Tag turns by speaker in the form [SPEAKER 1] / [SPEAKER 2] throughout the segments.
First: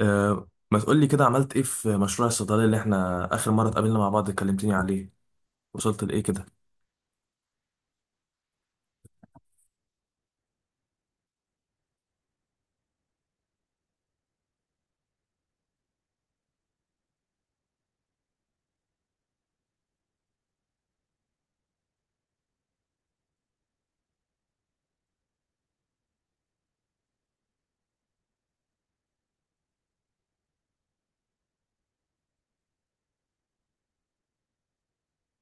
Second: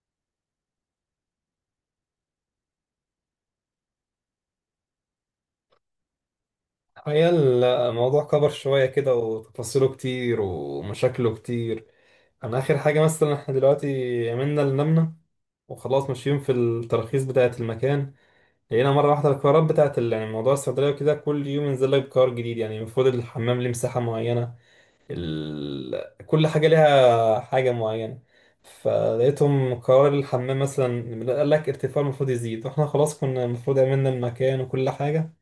[SPEAKER 1] أه، ما تقول لي كده، عملت ايه في مشروع الصيدلية اللي احنا اخر مرة اتقابلنا مع بعض اتكلمتني عليه؟ وصلت لايه كده؟
[SPEAKER 2] هي، الموضوع كبر شوية كده وتفاصيله كتير ومشاكله كتير. أنا آخر حاجة مثلا إحنا دلوقتي عملنا اللي نمنا وخلاص ماشيين في التراخيص بتاعة المكان. لقينا مرة واحدة القرارات بتاعة يعني موضوع الصيدلية وكده، كل يوم ينزل لك قرار جديد. يعني المفروض الحمام ليه مساحة معينة، كل حاجة ليها حاجة معينة. فلقيتهم قرار الحمام مثلا قال لك ارتفاع المفروض يزيد، واحنا خلاص كنا المفروض عملنا المكان وكل حاجة.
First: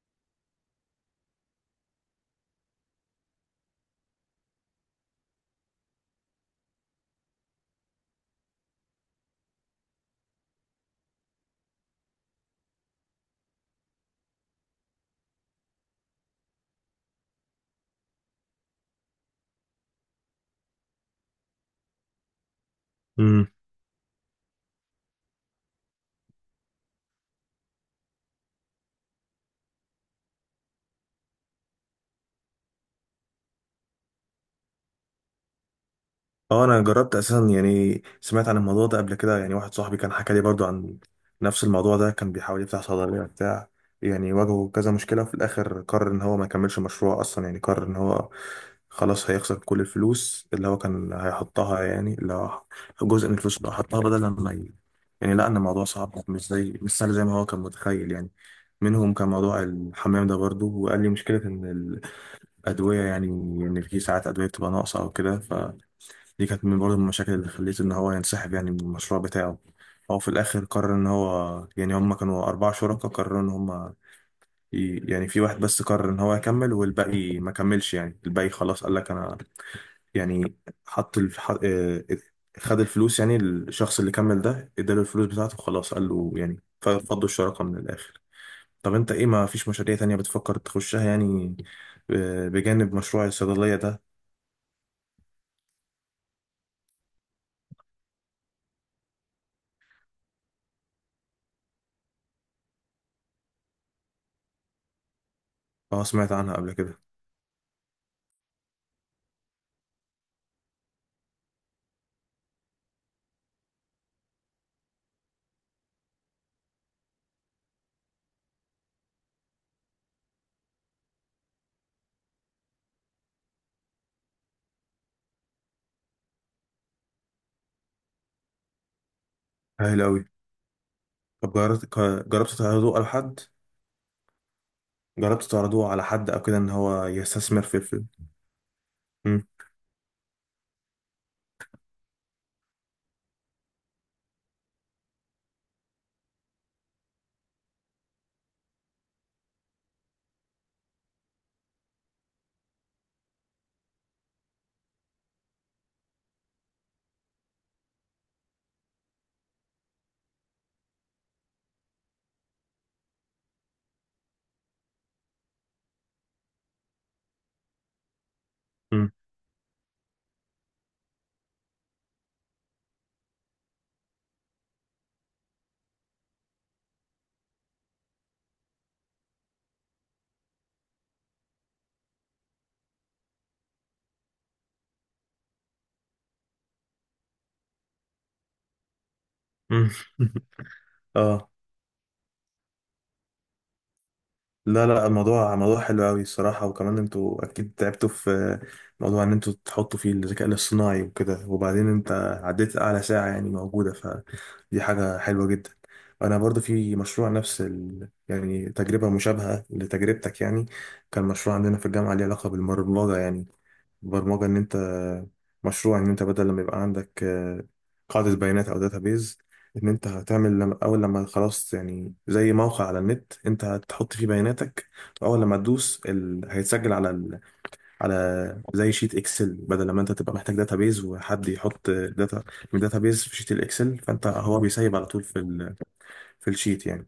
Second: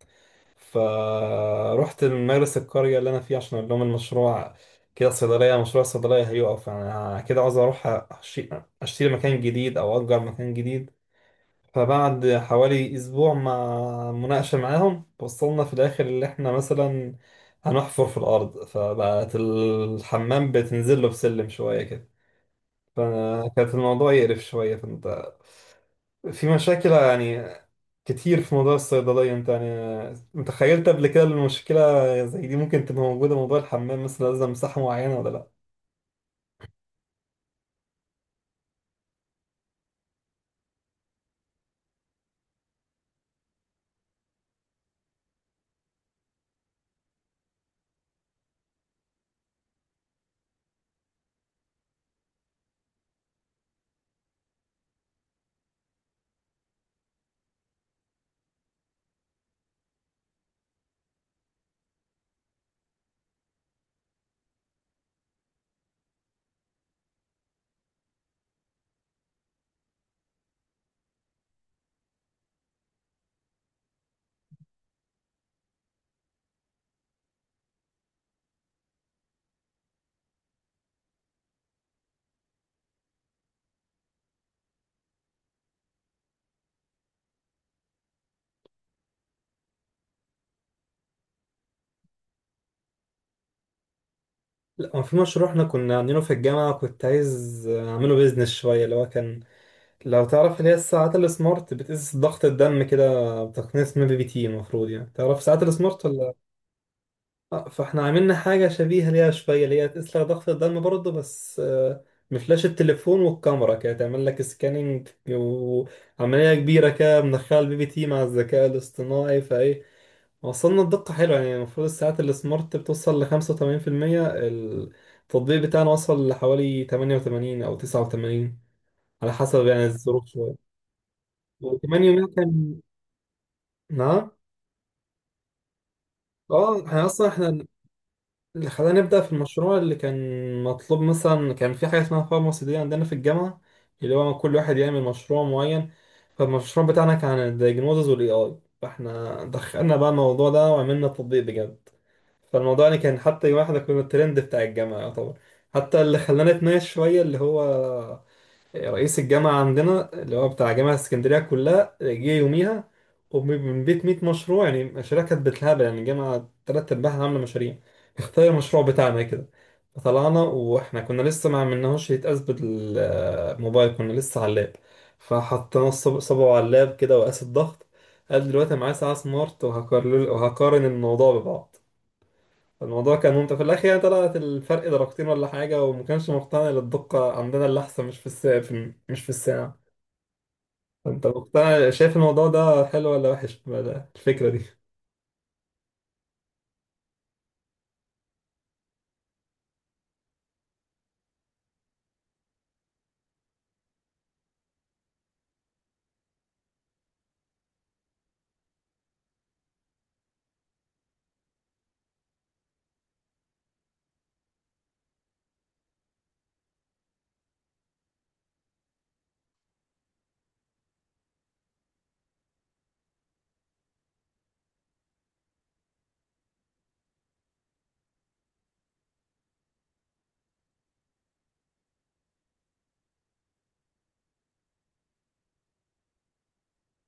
[SPEAKER 2] فروحت المدرسة القرية اللي أنا فيها عشان أقول لهم المشروع كده، صيدلية مشروع الصيدلية هيقف، أنا كده عاوز أروح أشي- أشتري مكان جديد أو أجر مكان جديد. فبعد حوالي أسبوع مع مناقشة معاهم، وصلنا في الآخر اللي إحنا مثلا هنحفر في الأرض، فبقت الحمام بتنزل له بسلم شوية كده. فكانت الموضوع يقرف شوية، فأنت في مشاكل يعني كتير في موضوع الصيدلية. انت يعني متخيلت قبل كده إن المشكلة زي دي ممكن تبقى موجودة؟ موضوع الحمام مثلا لازم مساحة معينة ولا لا.
[SPEAKER 1] اه، انا جربت اساسا، يعني سمعت عن الموضوع ده قبل كده، يعني واحد صاحبي كان حكى لي برضو عن نفس الموضوع ده. كان بيحاول يفتح صيدليه بتاع، يعني واجهه كذا مشكله، وفي الاخر قرر ان هو ما يكملش مشروع اصلا، يعني قرر ان هو خلاص هيخسر كل الفلوس اللي هو كان هيحطها، يعني اللي هو جزء من الفلوس اللي حطها بدل ما يعني، لا، ان الموضوع صعب، مش زي مش سهل زي ما هو كان متخيل يعني. منهم كان موضوع الحمام ده برضو، وقال لي مشكلة إن الأدوية يعني، إن في ساعات أدوية بتبقى ناقصة أو كده. دي كانت من برضه من المشاكل اللي خليته ان هو ينسحب يعني من المشروع بتاعه. هو في الاخر قرر ان هو، يعني هم كانوا اربع شركاء، قرروا ان هم يعني في واحد بس قرر ان هو يكمل، والباقي ما كملش، يعني الباقي خلاص قال لك انا، يعني حط الف... ح- آه، خد الفلوس، يعني الشخص اللي كمل ده اداله الفلوس بتاعته، خلاص قال له يعني فضوا الشراكة من الاخر. طب انت ايه، ما فيش مشاريع تانية بتفكر تخشها يعني؟ بجانب مشروع الصيدلية ده؟
[SPEAKER 2] لا، هو في مشروع احنا كنا عاملينه في الجامعة كنت عايز اعمله بيزنس شوية اللي هو كان، لو تعرف اللي هي الساعات السمارت بتقيس ضغط الدم كده بتقنية اسمها بي بي تي. المفروض يعني تعرف ساعات
[SPEAKER 1] اه،
[SPEAKER 2] السمارت
[SPEAKER 1] سمعت
[SPEAKER 2] ولا؟
[SPEAKER 1] عنها قبل كده.
[SPEAKER 2] فاحنا عملنا حاجة شبيهة ليها شوية اللي هي تسلق ضغط الدم برضه، بس بفلاش التليفون والكاميرا كده تعمل لك سكاننج وعملية كبيرة كده، مدخلة البي بي تي مع الذكاء الاصطناعي. فايه، وصلنا الدقة حلوة يعني. المفروض الساعات السمارت بتوصل لخمسة وتمانين في المية، التطبيق بتاعنا وصل لحوالي 88 أو 89، على حسب يعني
[SPEAKER 1] هايل
[SPEAKER 2] الظروف
[SPEAKER 1] اوي.
[SPEAKER 2] شوية.
[SPEAKER 1] طب جربت
[SPEAKER 2] وكمان يوميها
[SPEAKER 1] جربت
[SPEAKER 2] كان،
[SPEAKER 1] تعرضوه على حد؟
[SPEAKER 2] نعم
[SPEAKER 1] جربت تعرضوه على حد او كده ان
[SPEAKER 2] اه
[SPEAKER 1] هو
[SPEAKER 2] احنا اصلا
[SPEAKER 1] يستثمر
[SPEAKER 2] احنا
[SPEAKER 1] في الفيلم؟
[SPEAKER 2] اللي خلاني أبدأ في
[SPEAKER 1] مم.
[SPEAKER 2] المشروع اللي كان مطلوب مثلا، كان في حاجة اسمها فارماسي دي عندنا في الجامعة، اللي هو كل واحد يعمل مشروع معين. فالمشروع بتاعنا كان عن الدياجنوزز والاي اي، فاحنا دخلنا بقى الموضوع ده وعملنا تطبيق بجد. فالموضوع يعني كان، حتى يوم احنا كنا الترند بتاع الجامعة يعتبر. حتى اللي خلانا نتناقش شوية اللي هو رئيس الجامعة عندنا اللي هو بتاع جامعة اسكندرية كلها جه يوميها، ومن بيت 100 مشروع يعني، مشاريع كانت بالهبل يعني، الجامعة تلات أرباعها عاملة مشاريع، اختار المشروع
[SPEAKER 1] مم.
[SPEAKER 2] بتاعنا كده. فطلعنا وإحنا كنا لسه ما عملناهوش يتقاس بالموبايل، كنا لسه على اللاب. فحطينا صبعه على اللاب كده وقاس الضغط. قال دلوقتي أنا معايا ساعة سمارت وهقارن، وهقارن الموضوع ببعض. الموضوع كان ممتع في الاخر يعني، طلعت الفرق درجتين ولا حاجه، وما كانش مقتنع إن الدقه عندنا اللي احسن مش في الساعه، في مش في الساعه.
[SPEAKER 1] مم.
[SPEAKER 2] انت
[SPEAKER 1] اه،
[SPEAKER 2] مقتنع، شايف الموضوع ده حلو ولا وحش بقى الفكره دي؟
[SPEAKER 1] لا لا، الموضوع موضوع حلو قوي الصراحة، وكمان انتوا اكيد تعبتوا في موضوع ان انتوا تحطوا فيه الذكاء الاصطناعي وكده، وبعدين انت عديت اعلى ساعة يعني موجودة، فدي حاجة حلوة جدا. انا برضو في مشروع نفس يعني تجربة مشابهة لتجربتك يعني. كان مشروع عندنا في الجامعة ليه علاقة بالبرمجة، يعني البرمجة إن أنت مشروع إن أنت بدل لما يبقى عندك قاعدة بيانات أو داتابيز، إن أنت هتعمل لما أول لما خلاص، يعني زي موقع على النت، أنت هتحط فيه بياناتك، وأول لما تدوس هيتسجل على على زي شيت إكسل، بدل لما أنت تبقى محتاج داتابيز وحد يحط داتا من داتابيز في شيت الإكسل، فأنت هو بيسيب على طول في في الشيت يعني.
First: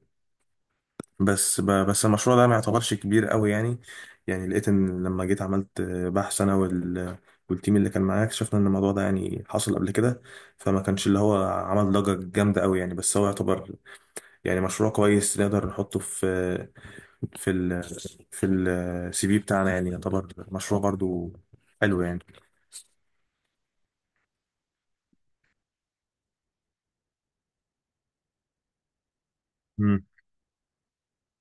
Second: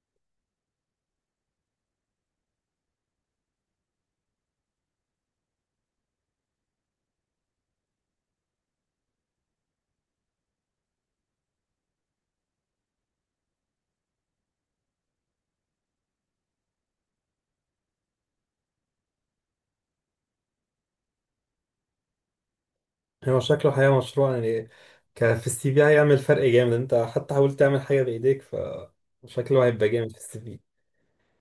[SPEAKER 1] بس بس المشروع ده ما يعتبرش كبير قوي يعني. يعني لقيت ان لما جيت عملت بحث انا والتيم اللي كان معايا، اكتشفنا ان الموضوع ده يعني حصل قبل كده، فما كانش اللي هو عمل ضجة جامدة قوي يعني، بس هو يعتبر يعني مشروع كويس نقدر نحطه في ال... في CV بتاعنا، يعني يعتبر مشروع برضو حلو يعني.
[SPEAKER 2] هو شكله حقيقه مشروع يعني، ك في السي في هيعمل فرق جامد، انت حتى حاولت تعمل حاجه بايديك، فشكله هيبقى جامد في السي في.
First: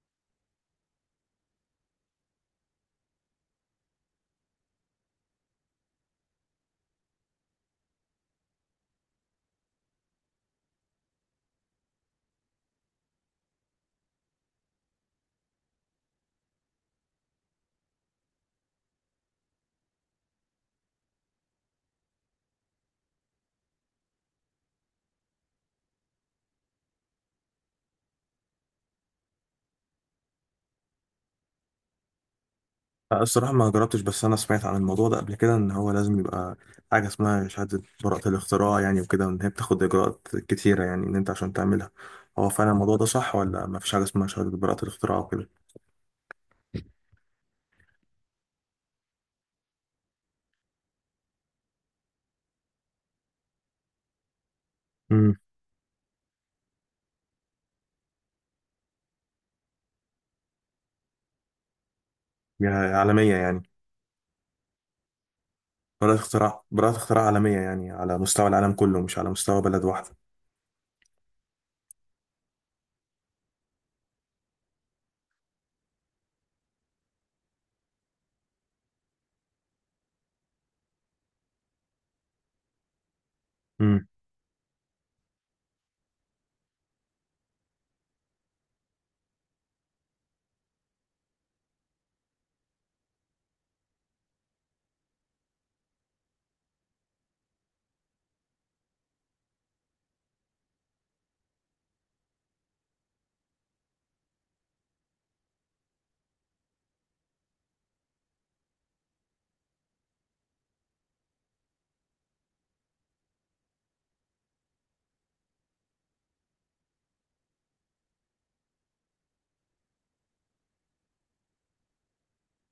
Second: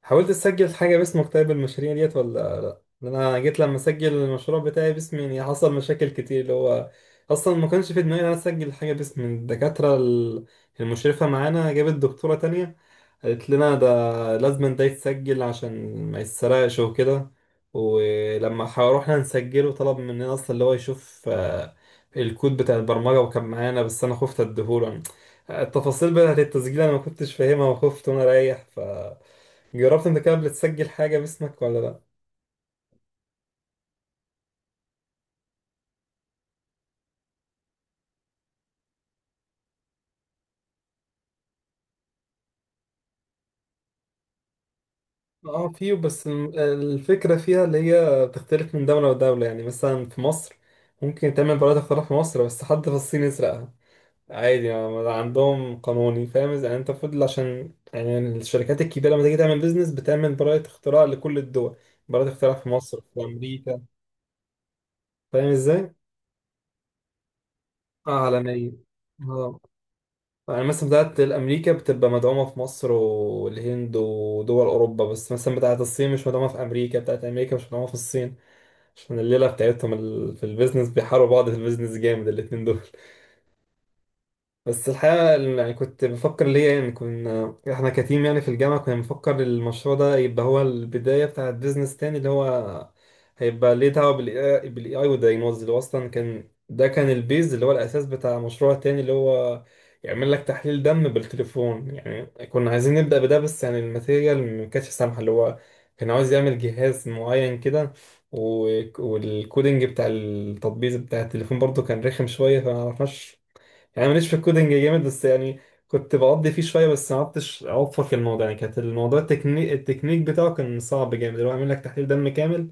[SPEAKER 2] حاولت تسجل حاجة باسمك طيب المشاريع ديت ولا لا؟ لأن أنا جيت لما أسجل المشروع بتاعي باسمي يعني حصل مشاكل كتير اللي هو، أصلا ما كانش في دماغي إن أنا أسجل حاجة باسم الدكاترة المشرفة معانا جابت دكتورة تانية. قالت لنا ده لازم ده يتسجل عشان ما يتسرقش وكده. ولما روحنا نسجله، طلب مننا اصلا اللي هو يشوف الكود بتاع البرمجة، وكان معانا بس انا خفت اديهوله. التفاصيل بتاعت التسجيل انا ما كنتش فاهمها وخفت وانا رايح، ف جربت انت كده بتسجل حاجة باسمك ولا لا؟
[SPEAKER 1] لا، الصراحة ما جربتش، بس أنا سمعت عن الموضوع ده قبل كده إن هو لازم يبقى حاجة اسمها شهادة براءة الاختراع، يعني وكده، وإن هي بتاخد إجراءات كتيرة يعني إن أنت عشان تعملها. هو فعلا الموضوع ده صح، ولا ما فيش حاجة اسمها شهادة براءة الاختراع وكده؟
[SPEAKER 2] اه في، بس الفكرة فيها اللي هي بتختلف من دولة لدولة يعني. مثلا في مصر ممكن تعمل براءة اختراع في مصر، بس حد في الصين يسرقها عادي يعني،
[SPEAKER 1] امم.
[SPEAKER 2] عندهم قانوني فاهم إذا يعني. انت المفروض، عشان يعني الشركات الكبيره لما تيجي تعمل بيزنس بتعمل براءه اختراع لكل الدول. براءه اختراع في
[SPEAKER 1] يعني
[SPEAKER 2] مصر، في
[SPEAKER 1] عالمية يعني؟
[SPEAKER 2] امريكا. فاهم ازاي؟
[SPEAKER 1] براءة اختراع، براءة اختراع عالمية، يعني على
[SPEAKER 2] اه
[SPEAKER 1] مستوى
[SPEAKER 2] علنيه.
[SPEAKER 1] العالم كله، مش على
[SPEAKER 2] اه،
[SPEAKER 1] مستوى بلد واحدة.
[SPEAKER 2] يعني مثلا بتاعت الامريكا بتبقى مدعومه في مصر والهند ودول اوروبا، بس مثلا بتاعت الصين مش مدعومه في امريكا، بتاعت امريكا مش مدعومه في الصين. عشان الليله بتاعتهم في البيزنس بيحاربوا بعض في البيزنس جامد الاتنين دول.
[SPEAKER 1] امم.
[SPEAKER 2] بس الحقيقة يعني كنت بفكر ليه يعني. كنا احنا كتيم يعني في الجامعة، كنا بنفكر المشروع ده يبقى هو البداية بتاعة بيزنس تاني، اللي هو هيبقى ليه دعوة بالاي اي والدايجنوز، اللي هو اصلا كان ده كان البيز اللي هو الاساس بتاع مشروع تاني، اللي هو يعمل لك تحليل دم بالتليفون يعني. كنا عايزين نبدأ بده بس يعني الماتيريال ما كانتش سامحة، اللي هو كان عاوز يعمل جهاز معين كده، و- والكودينج بتاع التطبيق بتاع التليفون برضه كان رخم شوية فما عرفناش. يعني ماليش في الكودينج جامد بس يعني، كنت بقضي فيه شويه بس ما عرفتش اوفق الموضوع يعني. كانت الموضوع التكنيك، بتاعه كان صعب جامد اللي هو عامل لك تحليل دم كامل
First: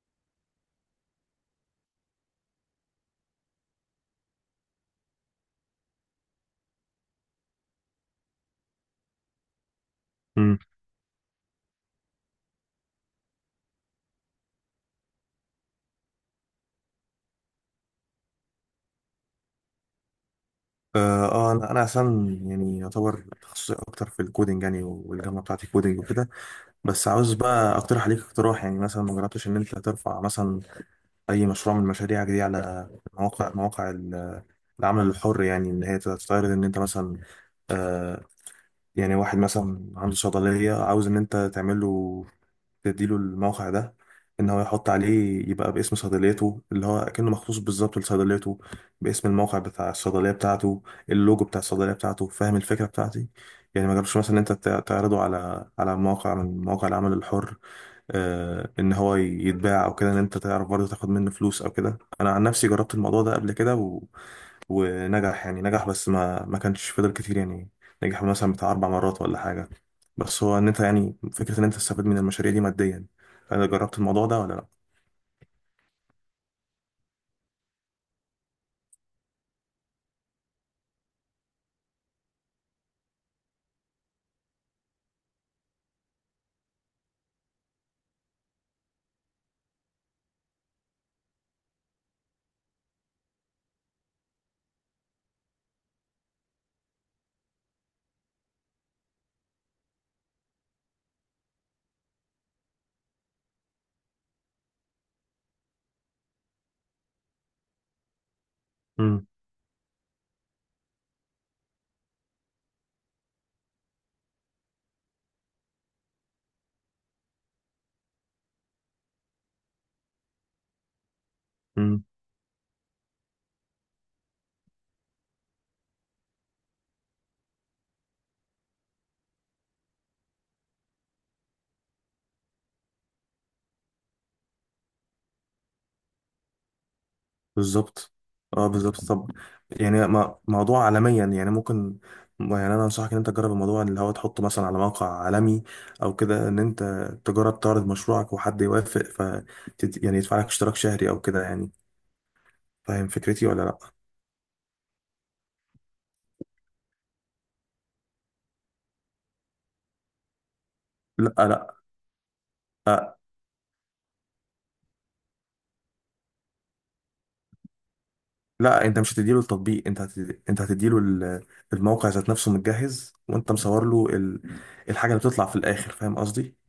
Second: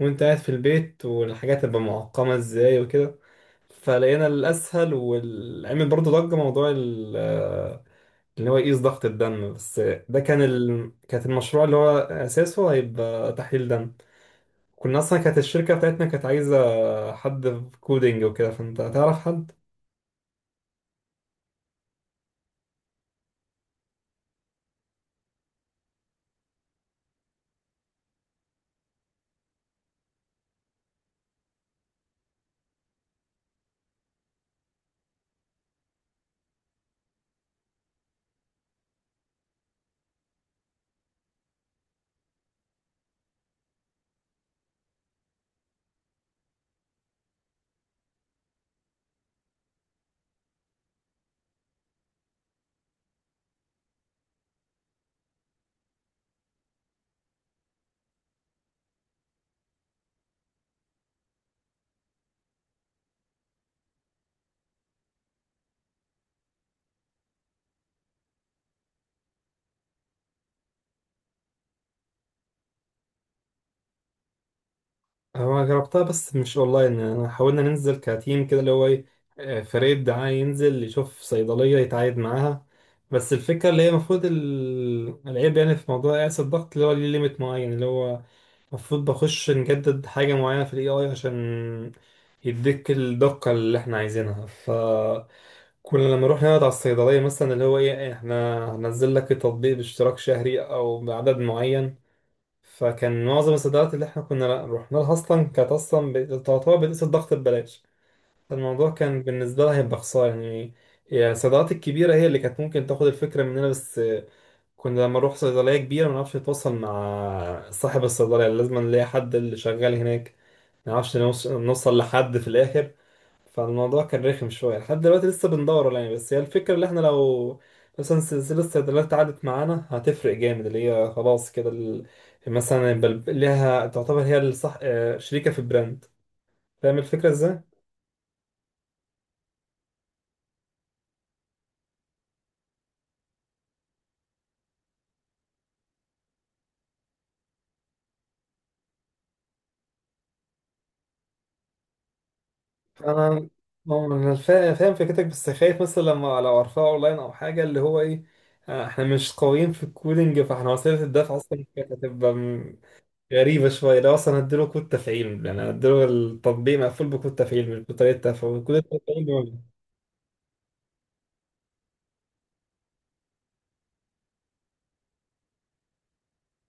[SPEAKER 2] وانت قاعد في البيت، والحاجات تبقى معقمه ازاي وكده. فلقينا الاسهل والعمل برضه ضجه موضوع اللي هو يقيس ضغط الدم بس. ده كان
[SPEAKER 1] امم.
[SPEAKER 2] كانت المشروع اللي هو اساسه هيبقى تحليل دم. كنا اصلا كانت الشركه بتاعتنا كانت عايزه حد في كودينج وكده، فانت تعرف حد؟
[SPEAKER 1] آه، أنا أصلا يعني يعتبر تخصصي أكتر في الكودينج يعني، والجامعة بتاعتي كودينج وكده. بس عاوز بقى أقترح عليك اقتراح، يعني مثلا ما جربتش إن أنت ترفع مثلا اي مشروع من المشاريع دي على مواقع العمل الحر، يعني ان هي تستعرض ان انت مثلا آه يعني واحد مثلا عنده صيدليه، عاوز ان انت تعمل له تديله الموقع ده، ان هو يحط عليه يبقى باسم صيدليته، اللي هو كأنه مخصوص بالظبط لصيدليته، باسم الموقع بتاع الصيدليه بتاعته، اللوجو بتاع الصيدليه بتاعته. فاهم الفكره بتاعتي؟ يعني ما جربش مثلا إن انت تعرضه على موقع من مواقع العمل الحر، ان هو يتباع او كده، ان انت تعرف برضه تاخد منه فلوس او كده. انا عن نفسي جربت الموضوع ده قبل كده ونجح يعني، نجح، بس ما كانش فضل كتير يعني. نجح مثلا بتاع اربع مرات ولا حاجه، بس هو ان انت يعني فكره ان انت تستفيد من المشاريع دي ماديا. انا جربت الموضوع ده ولا لا؟
[SPEAKER 2] هو جربتها بس مش اونلاين يعني، أنا حاولنا ننزل كتيم كده اللي هو ايه، فريق دعاية ينزل يشوف صيدلية يتعايد معاها. بس الفكرة اللي هي المفروض العيب يعني في موضوع قياس الضغط اللي هو ليه ليميت معين، اللي هو المفروض بخش نجدد حاجة معينة في الاي اي عشان يديك الدقة اللي احنا عايزينها. فكنا لما نروح نقعد على الصيدلية مثلا اللي هو ايه، احنا هنزل لك التطبيق باشتراك شهري او بعدد معين. فكان معظم الصيدليات اللي احنا كنا رحنا لها اصلا كانت اصلا تعتبر بتقيس الضغط ببلاش. فالموضوع كان بالنسبه لها هيبقى خساره يعني. يعني الصيدليات الكبيره هي اللي كانت ممكن تاخد الفكره مننا، بس كنا لما نروح صيدليه كبيره ما نعرفش نتواصل مع صاحب الصيدليه، لازم نلاقي حد اللي شغال هناك، ما نعرفش نوصل
[SPEAKER 1] امم.
[SPEAKER 2] لحد في الاخر. فالموضوع كان رخم شوية، لحد دلوقتي لسه بندور يعني. بس هي الفكرة اللي احنا لو مثلا سلسلة الصيدليات عدت معانا هتفرق جامد، اللي هي خلاص كده مثلا يبقى ليها، تعتبر هي الصح شريكة في البراند. فاهم الفكرة ازاي؟
[SPEAKER 1] بالظبط. اه، بالظبط. طب يعني موضوع عالميا يعني ممكن، يعني انا انصحك ان انت تجرب الموضوع اللي هو تحطه مثلا على موقع عالمي، او كده ان انت تجرب تعرض مشروعك، وحد يوافق، ف يعني يدفع لك اشتراك شهري او كده يعني. فاهم فكرتي
[SPEAKER 2] انا
[SPEAKER 1] ولا لا؟
[SPEAKER 2] انا فاهم فكرتك بس خايف مثلا لما لو ارفعه اونلاين او حاجة اللي هو ايه، احنا مش قويين في الكودينج. فاحنا وسيلة
[SPEAKER 1] لا،
[SPEAKER 2] الدفع اصلا
[SPEAKER 1] لا،
[SPEAKER 2] كانت هتبقى
[SPEAKER 1] لا،
[SPEAKER 2] غريبة شوية، ده أصلا هديله كود تفعيل يعني، هديله التطبيق مقفول بكود تفعيل مش بطريقة تفعيل، كود
[SPEAKER 1] لا انت مش
[SPEAKER 2] التفعيل
[SPEAKER 1] هتديله
[SPEAKER 2] بيقول.
[SPEAKER 1] التطبيق، انت انت هتديله الموقع ذات نفسه متجهز، وانت مصور له الحاجه اللي بتطلع في الاخر. فاهم قصدي؟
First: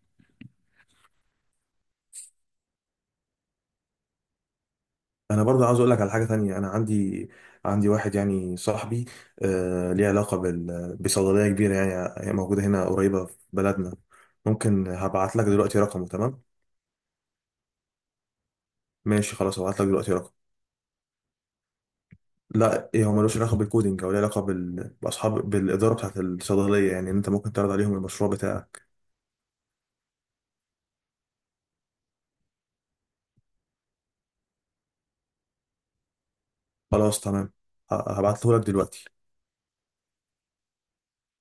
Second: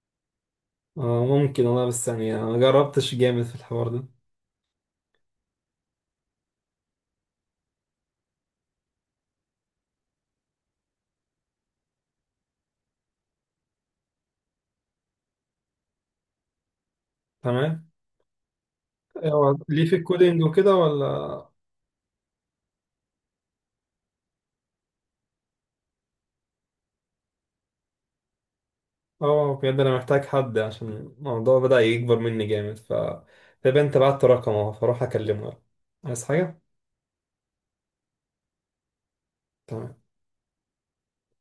[SPEAKER 2] آه ممكن والله، بس يعني أنا ما جربتش جامد في الحوار ده.
[SPEAKER 1] انا برضه عاوز اقول لك على حاجه تانية. انا عندي، واحد يعني صاحبي، آه، ليه علاقه بصيدليه كبيره يعني، هي موجوده هنا قريبه في بلدنا. ممكن هبعت لك دلوقتي رقمه، تمام؟
[SPEAKER 2] تمام.
[SPEAKER 1] ماشي،
[SPEAKER 2] هو
[SPEAKER 1] خلاص، هبعت
[SPEAKER 2] ليه
[SPEAKER 1] لك
[SPEAKER 2] في
[SPEAKER 1] دلوقتي رقم.
[SPEAKER 2] الكودينج وكده ولا؟
[SPEAKER 1] لا، إيه، هو ملوش علاقه بالكودينج، او ليه علاقه بالاداره بتاعت الصيدليه، يعني انت ممكن تعرض عليهم المشروع بتاعك.
[SPEAKER 2] اه بجد أنا محتاج حد عشان الموضوع بدأ يكبر مني جامد، ف طب أنت بعت رقمه فأروح أكلمه. عايز حاجة؟
[SPEAKER 1] خلاص، تمام. هبعته لك دلوقتي.
[SPEAKER 2] تمام.